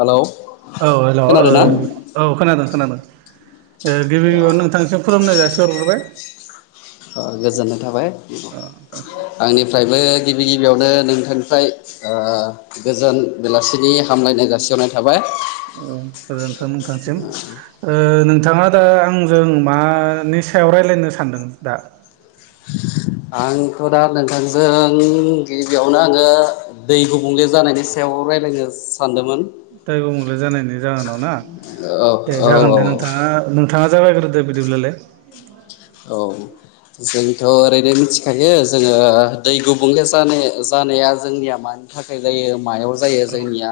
हेल'। औ हेल' ओ औ खोनादों-खोनादों। ओ गिबि-गिबियावनो नोंथांसिम खुलुमनाय जासिहरग्रोबाय। ओ गोजोननाय थाबाय ओ आंनिफ्रायबो गिबि-गिबियावनो नोंथांनिफ्राय ओ गोजोन बेलासिनि हामलायनाय जासिहरनाय थाबाय। ओ गोजोन्थों नोंथांनिसिम ओ नों थाङा दा आंजों मानि सायाव रायज्लायनो सानदों दा? आंथ' दा नोंथांजों गिबियावनो आङो दै गुबुंले जानायनि सायाव रायलायनो सानदों। दै गुबुंले जानायनि जाहोनाव ना औ दे औ जागोन औ दे औ नोंथाङा नों थाङा जागायग्रोदो बिदिब्लालाय। औ जोंथ' ओरैनो मिथिखायो जोङो दै गुबुंले जानो जा नाया जोंनिया मानि थाखाय जायो होनबा मायाव जायो औ जोंनिया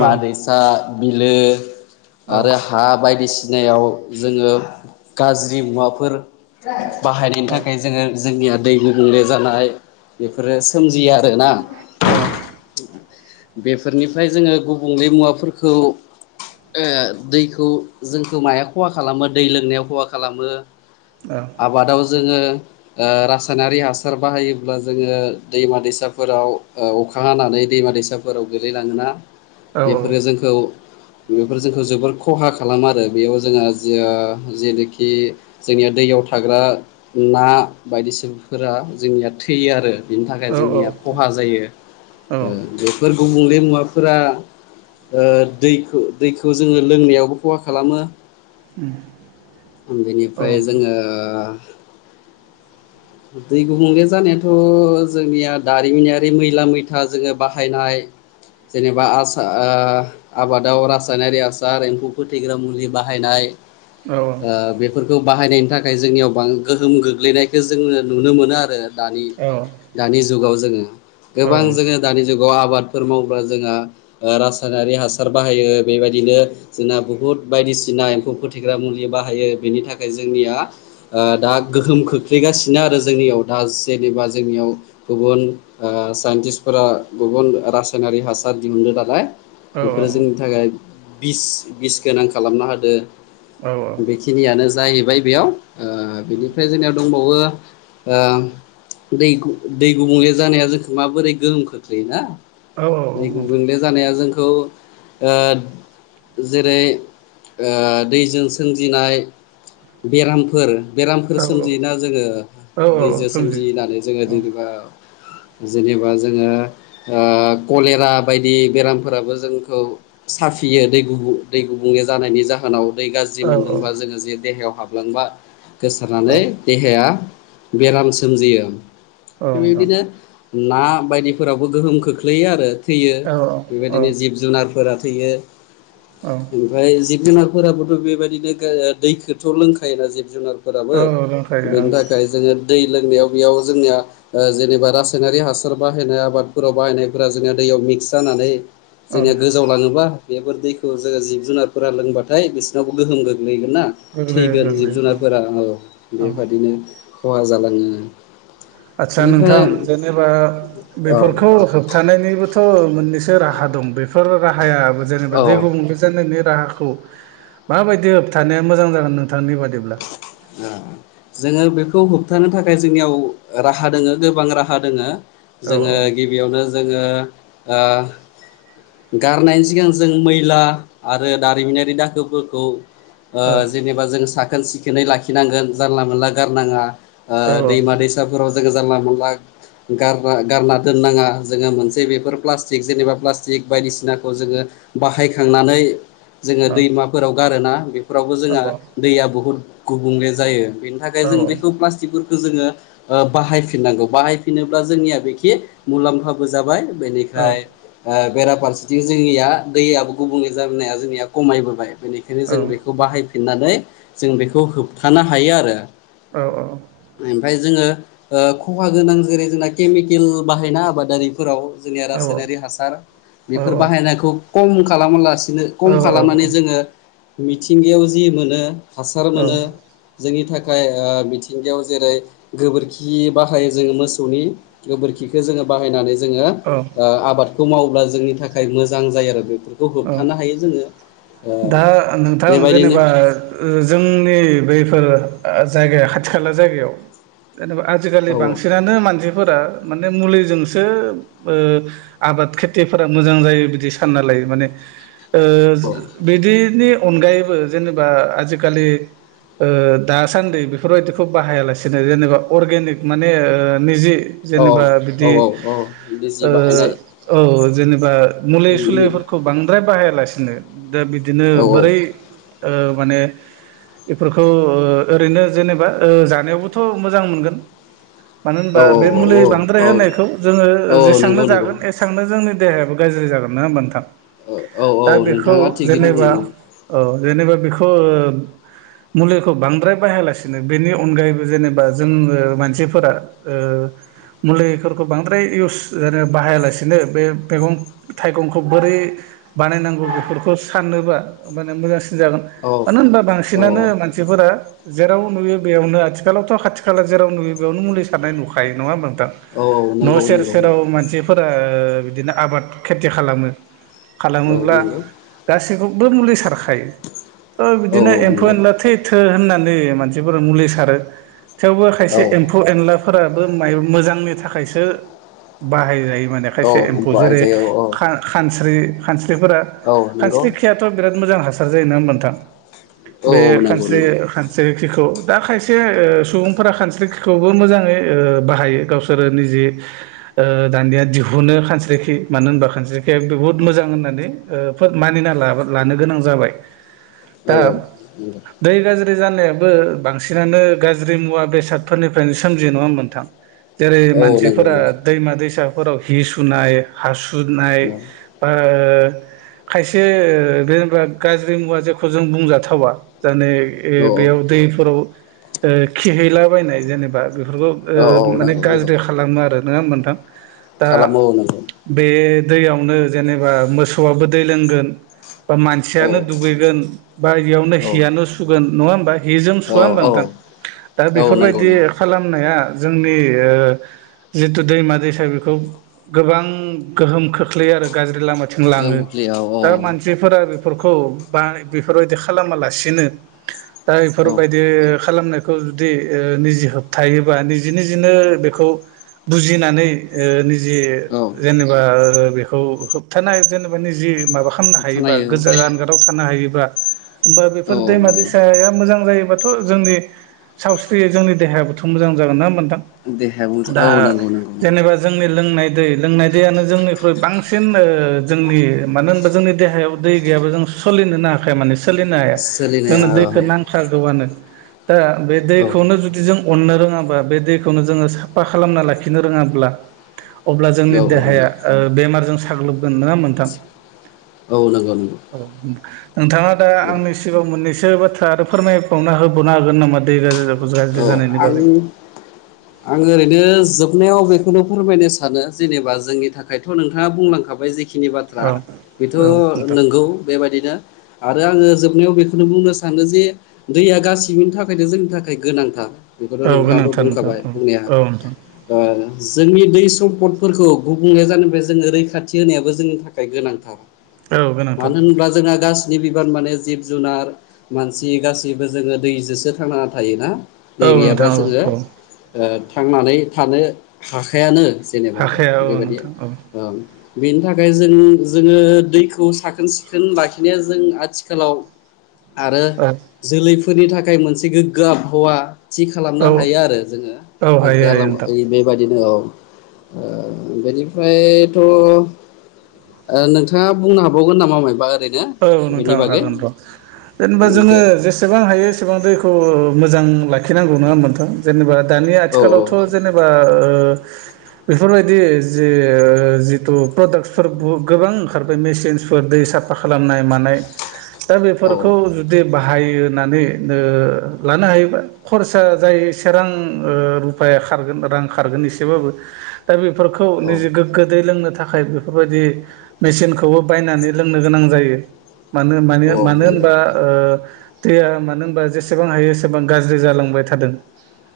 औ बिलो औ आरो हा बायदिसिनायाव जोङो गाज्रि मुवाफोर बाहायनायनि थाखाय जोङो जोंनिया दै गुबुंले जानाय बेफोरो सोमजियो आ रो ना बेफोरनिफ्राय जोङो गुबुंले मुवाफोरखौ ए दैखौ जोंखौ माया खहा खालामो दै लोंनायाव खहा खालामो औ आबादाव जोङो ओ रासायनारि हासार बाहायोब्ला जोङो दैमा-दैसाफोराव ओ अखा हानानै दैमा-दैसाफोराव गोग्लैलाङोना औ बेफोरो जोंखौ बेफोर जोंखौ जोबोर खहा खालामो आरो बेयाव जोंहा जा जेनोखि जोंनिया दैयाव थाग्रा ना बायदिसिनाफोरा जोंनिया थैयो आरो बिनि थाखाय औ जोंनिया खहा जायो औ ओ बेफोर गुबुंले मुवाफोरा ओ दैखौ-दैखौ जोङो लोंनायावबो खहा खालामो। उम औ बेनिफ्राय नोंथां जोङो दै गुबुंले जानायाथ' जोंनिया दारिमिनयारि मैला-मैथा जोङो बाहायनाय जेनेबा आसा आ आबादाव रासायनारि हासार एम्फौ फोथैग्रा मुलि बाहायनाय औ ओ बेफोरखौ बाहायनायनि थाखाय जोंनियाव बां गोहोम गोग्लैनायखौ जोङो नुनो मोनो आरो औ दानि-दानि जुगाव जोङो गोबां जोङो दानि जुगाव आबाद फोर मावओबा जोंहा रासायनारि हासार बाहायो बेबायदिनो जोंना बुहुत बायदिसिना बायसिना एम्फौ फोथैग्रा मुलि बाहायो बेनि थाखाय जोंनिया ओ दा गोहोम खो खोख्लैगासिनो आरो जोंनियाव दा जेनेबा जोंनियाव गुबुन साइन्टिस्टफोरा गुबुन गुबुन रासायनारि हासार दिहुनदों नालाय औ बेफोरो जोंनि थाखाय बिस बिस गोनां खालामना होदो औ औ बेखिनियानो जाहैबाय बेयाव ओ बेनिफ्राय जोंनियाव दंबावओ ओ दै गु दै गुबुंले जानाया जोंखौ माबोरै गोहोम खोख्लैयोना औ दै गुबुंले जानाया जोंखौ ओ जेरै ओ दैजों सोमजिनाय बेरामफोर बेरामफोर औ सोमजियोना जोङो औ दैजो सोमजियो होननानै जोङो औ जेनेबा जेनेबा जोङो ओ कलेरा बायदि बेरामफोराबो जोंखौ साफ फियो दै गुबु दै गुबुंले जानायनि जाहोनाव दै गाज्रि औ मोनलोंबा जोङो जे देहायाव हाबलांबा औ गोसारनानै [unintelligible] बेराम सोमजियो औ नोंथां [unintelligible] ना बायदिफोरावबो गोहोम खोख्लैयो आरो थैयो औ बेबायदिनो औ जिब जुनारफोरा थैयो औ ओमफ्राय जिब जुनार फोराबोथ' बेबायदिनो गा ओ दैखोथ' लोंखायोना जिब जुनारफोराबो औ रोंखायो बेनि औ थाखाय जोंङो दै लोंनायाव बेयाव जोंनिया ओ जेनेबा रासायनारि हासार बाहायनाय आबादफोराव बाहायनायफोरा जोंनिया दै बेयाव मिक्स जानानै औ जोंनिया गोजाव लाङोबा बेफोर दैखौ जोङो जिब जुनारफोरा लोंबाथाय बिसोरनावबो गोहोम गो लैगोन ना गोग्लैयो थैगोन जिब गोग्लैयो जुनारफोरा औ औ बेबादिनो खहा जालाङो आदसा बेनिफ्राय नोंथां जेनेबा औ बेफोरखौ होबथानायनिबो थ थ' मोननैसो राहा दं बेफोर राहायाबो जेनेबा दै औ गुबुंले जानायनि राहाखौ माबायदि होबथानाया मोजां जागोन नोंथांनि बादिब्ला आह जोङो बेखौ होबथानो थाखाय जोंनियाव राहा दोङो गोबां राहा दोङो औ जोङो गिबियावनो जोङो ओ गारनायनि सिगां जों मैला आरो दारिमिनारि दाखोरफोरखौ औ ओ जेनेबा जों साखोन सिखोनै लाखिनांगोन जानला मोनला गारनाङा ओ दैमा औ दैसाफोराव जोङो जानला मोनला गारना गारना दोननाङा जोङो मोनसे बेफोर प्लास्टिक जेनेबा प्लास्टिक बायदिसिनाखौ जोङो बाहायखांनानै जोङो दैमाफोराव गारोना बेफोरावबो औ जोंहा दैया बहुद गुबुंले जायो। बेनि थाखाय जों औ बेखौ प्लास्टिकफोर खो जोङो ओ बाहायफिननांगौ बाहायफिनोब्ला जोंनिया बेखि मुलाम्फाबो जाबाय औ बेनिफ्राय ओ बेराफारसेथिं जोंनिया दैयाबो गुबुंले जाबोनाया जोंनिया कमायबोबाय बेनिखायनो जों बेखौ बाहायफिननानै जों बेखौ होबथानो हायो आरो। औ औ ओमफाय जोङो ओ खहा गोनां जेरै जोंना केमिकेल बाहायोना आबादारिफोराव जोंनिया औ औ रासायनारि हासार औ बेफोर बाहायनायखौ कम खालामालास सिनो कम खालामनानै जोङो मिथिंगायाव जि मोनो हा [unintelligible] हासार औ मोनो जोंनि थाख खाय ओ मिथिंगायाव जेरै गोबोरखि बाहायो जोङो मोसौनि गोबोरखिखो जोङो बाहायनानै जोङो औ ओ आबादखौ मावोब्ला जोंनि थाखाय मोजां जायो आरो बे औ दा नोंथां बेबायदिनो जेनेबा ओ जों नि बेफोर ओ जायगायाव खाथि खाला जायगायाव जेनेबा आजिखालि औ बांसिनानो मानसि फोरा माने मुलिजोंसो ओ आबाद खेथिफोरा मोजां जायो बिदि सानना लायो माने ओ ज बिदिनि अनगायैबो जेनेबा आजिकालि ओ दासान्दि बेफोरबायदिखौ बाहायालासेनो जेनेबा अर्गेनिक माने ओ निजि औ जेनेबा औ बिदि औ औ बिजि ओ बाहायनाय औ जेनेबा औ मुुलि औ सुुलिफोरखौ बांद्राय बाहायालासिनो दा बिदिनो बोरै ओ माने बेफोरखौ ओ ओरैनो जेनेबा ओ जानायावबोथ' मोजां मोनगोन मानो होनबा बे मुलि औ बांद्राय होनायखौ जोङो औ जेसांनो नंगौ नंगौ जागोन एसांनो जोंनि देहायाबो गाज्रि जागोन नोङा होमबा नोंथां? औ औ औ दा बेखौ नोंथाङा थिगैनो जेनेबा बुंदों औ जेनेबा बेखौ ओ [inaudible] मुलिखौ बांद्राय बाहायालासिनो बेनि अनगायैबो जेनेबा जोङो मानसिफोरा ओ मुलिफोरखौ बांद्राय इउस बाहायालासिनो बे मैगं थाइगंखौ बोरै बानायनांगौ बेफोरखौ साननोबा माने मोजांसि जागोन औ मानो होनबा औ बांसिनानो मानसिफोरा जेराव नुयो बेयावनो आथिखालावथ' खाथि खाला जेराव नुयो बेयावनो मुलि सारानाय नुखायो नङा होमबा? औ [unintelligible] न' नंगौ सेर नंगौ सेराव नंगौ मानसिफोरा ओ बिदिनो आबाद खेथि खालामो औ खालामोब्ला नंगौ गासैखौबो मुलि सारखा ओ औ बिदिनो एम्फौ एनला नंगौ थैथो होननानै मानसिफोरा मुलि सारो थेवबो खायसे एम्फौ एनलाफोराबो माइ मोजांनि थाखायसो बाहाय जायो माने औ खायसे एम्फौ बाहाय जेरै जायो औ खा खानस्रि खानस्रि फोरा औ नंगौ खानस्रि ख्रियाथ' बिराद मोजां हासार जायो नङा होमबा नोंथां? औ बे औ नंगौ खानस्रि नंगौ खानस्रि खिखौ दा खायसे ओ सुबुंफोरा खानस्रिखिखौबो मोजाङै ओ बाहायो गावसोरो निजे ओ दानिया दिहुनो खानस्रिखि मानो होनबा खानस्रि बहुत औ मोजां होननानै ओ मानिना लानो गोनां जाबाय औ दा दै गाज्रि जानायाबो बांसिनानो गाज्रि मुवा बेसादफोरनिफ्रायनो सोमजियो नङा होमबा नोंथां जेरै औ नंगौ मानसिफोरा नंगौ दैमा दैसाफोराव हि सुनाय हासुनाय ओ खायसे जेनेबा गाज्रि मुवा जेखौ जों बुंजाथावा [unintelligible] औ ए बेयाव दैफोराव ओ खिहैलाबायनाय जेनेबा बेफोरखौ ओ औ औ माने नंगौ नंगौ गाज्रि खालामो आरो नङा होमबा नोंथां दा खालामो औ नंगौ बे दैयावनो जेनेबा मोसौआबो दै लोंगोन बा औ मानसियानो दुगैगोन बा एयावनो औ हियानो सुगोन नङा हिजों सुवा होमबा औ औ नोंथां दा औ नंगौ बेफोरबायदि नंगौ खालामनाया जोंनि ओ जिथु दैमा दैसा बेखौ गोबां गोहोम खोख्लैयो आरो गाज्रि लामाथिं गोहोम लाङो खोख्लैयो औ दा मानसिफोरा फोरखौ बा बेफोरबायदि खालामालासिनो दा औ बेफोरबायदि खालामनायखौ जुदि ओ निजि होबथायोबा निजि निजिनो बेखौ बुजिनानै ओ जि औ औ जेनेबा बेखौ होबथानाय जेनेबा निजि माबा खालामनो हायोबा खोनायो गोजा जानगाराव थानो हायोबा होमबा औ बेफोर औ दैमा नंगौ दैसाया मोजां जायोबाथ जोंनि सावस्रि जोंनि देहायाबोथ' मोजां जागोन ना देहाया मोजां दा औ नंगौ नंगौ नंगौ जेनेबा जोंनि लोंनाय दै लोंनाय दैयानो जोंनिख्रुइ बां बांसिन ओ जोंनि मानो होनबा जोंनि देहायाव दै गैयाबा जों सोलिनोनो हाखाया माने सोलिनो हाया सोलिनाया जोंनो औ दैखौ औ नांथारगौआनो दा बे दैखौनो औ जुदि जों अननो रोङाबा बे दैखौनो जोङो साफा खालामना लाखिनो रोङाब्ला अब्ला जोंनि औ नंगौ देहाया ओ बेमारजों साग्लोबगोन नङा होमबा नोंथां? औ नंगौ नंगौ औ नोंथाङा दा आंनि सिगांआव मोननैसो बाथ्रा आरो फोरमायबावना होबावनो हागोन नामा दैे [unintelligible] औ आं आं ओरैनो जो जोबनायाव बेखौनो फोरमायनो सानो जेनेबा जोंनि थाखायथ' नोंथाङा बुंलांखाबाय जि खिनि बाथ्रा औ बेथ' औ नोंथां नंगौ बेबायदि या आरो आङो जोबनायाव बेखौनो बुंनो सानो जे दैया गासिनि थाखायबो जोंनिबो थाख ओइ गोनांथार खौथ' औ नोंथाङाबो गोनांथार नोंथां बुंखाबाय बुंनाया औ औ नोंथां ओ जोंनि दै सम्पद फोरखौ गुबुंले जानोफाय जोङो रैखाथि होनायाबो जोंनि थाखाय गोनांथार औ गोनांथार मानो होनब्ला जोंहा गास नि बिबार माने जिब जुनार मानसि गासैबो जोङो दैजोसो थांना थायोना दै औ गैयाबा नोंथां औ जोङो औ ओ थांनानै थानो हाखायानो जेनेबा हाखाया औ बेबायदि नोंथां औ ओम बेन थाखाय जों जोङो दैखौ साखोन सिखोन लाखिनाया जों आथिखालाव आरो औ जोलैफोरनि थाखाय मोनसे गोग्गो आभ्वा थि औ खालामनो हायो आरो जोङो हायो गोग्गो हायो आलाम नोंथां औ बेबायदिनो औ ओ बेनिफ्रायथ' ओ नोंथाङा बुंनो हाबावगोन नामा मायबा ओरैनो औ बेनि नोंथां बागै हागोन र' जेनबा जोङो दे जेसेबां हायो एसेबां दैखौ मोजां लाखिनांगौ नङा ओनबा नोंथां जेनेबा दानि औ आथिखालावथ' जेनेबा ओ बेफोरबायदि जे--जितु प्रडाक्सफोरबो गोबां ओंखारबाय मेसिन सु दै सा खालामनाय मानाय दा औ बेफोरखौ जुदि बा हायो नानै नो ओ लानो हायोबा खरसा जाय सोरां ओ रुपाया खारगोन रां खारगोन इसेबो दा बेफ फोरखौ औ निजि गोग्गो दै लोंनो थाखाय बेफोरबायदि मेसिनखौबो बायनानै लों नो गोनां जायो मानो मानि औ औ मानो नंगौ होनबा ओ दैया मानो होनबा जेसेबां हायो एसेबां गाज्रि जालांबाय थादों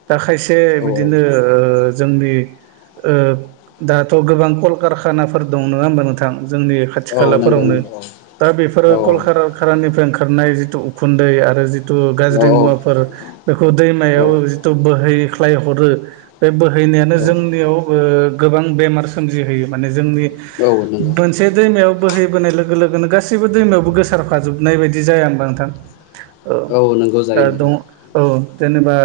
दा खायसे औ बिदिनो ओ जोंनि ओ दाथ' गोबां कलकारखानाफोर दं नोङा ओनबा नोंथां जोंनि खाथि औ नंगौ खालाफोरावनो नंगौ दा बेफोरो औ कलखार खाराफोरनिफ्राय ओंखा खारनाय जितु उखुन्दै आरो जित तु औ गाज्रि मुवाफोर बेखौ दैमायाव जितु बोहैख्लाय हरो बे बोहैनायानो जोंनियाव ओ गोबां बेमार सोमजिहोयो माने जोंनि औ नंगौ मोनसे दैमायाव बोहैबोनाय लोग लोगोनो गासैबो दैमायावबो गोसारफाजोबनाय बायदि जाया होनबा नोंथां? ओ औ नंगौ जायो आरो दं नंगौ औ जेनेबा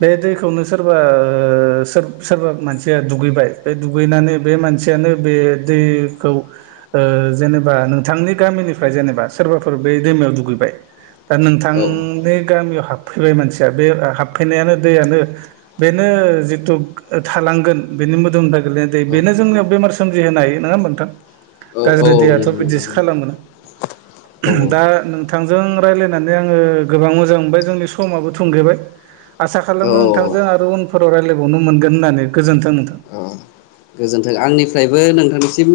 बे दैखौनो सोरबा--ओ सो-सोरबा मानसिया दुगैबाय बे दुगै नानै बे मानसियानो बे दै-खौ ओ जेनेबा नों थांनि गामिनिफ्राय जेनेबा सोरबाफोर बे दैमायाव दुगैबाय दा औ नोंथांनि गामियाव हाब फैबाय मानसिया बे हाबफैनायानो दैयानो बेनो जितु ओ थालांगोन बे नि मोदोमनिफ्राय गोलैनाय दै औ बेनो जोंनियाव बेमार सोमजि होनो हायो नङा होनबा नोंथां? औ औ गाज्रि दैयाथ' नंगौ नोंथां बिदिसो खा खालामो औ दा नोंथां जों रायलायनानै आङो गोबां मोजां मोनबाय जोंनि समाबो थुंगेबाय आसा औ खालामो औ नोंथांजों आरो उनफोराव रायलायबावनो मोनगोन होननानै गोजोन्थों नोंथां अओ गोजोन्थों आंनिफ्रायबो नोंथांनिसिम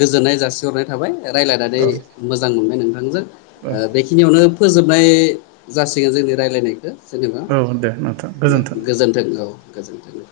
गोजोननाय जासिहरनाय थाबाय रायलायनानै औ मोजां मोनबाय नोंथांजों ओ बेखिनियावनो फोजोब नाय जासिगोन जोंनि रायलायनायखो जेनेबा औ औ दे नोंथां दे गोजोन्थों औ गोजोनथों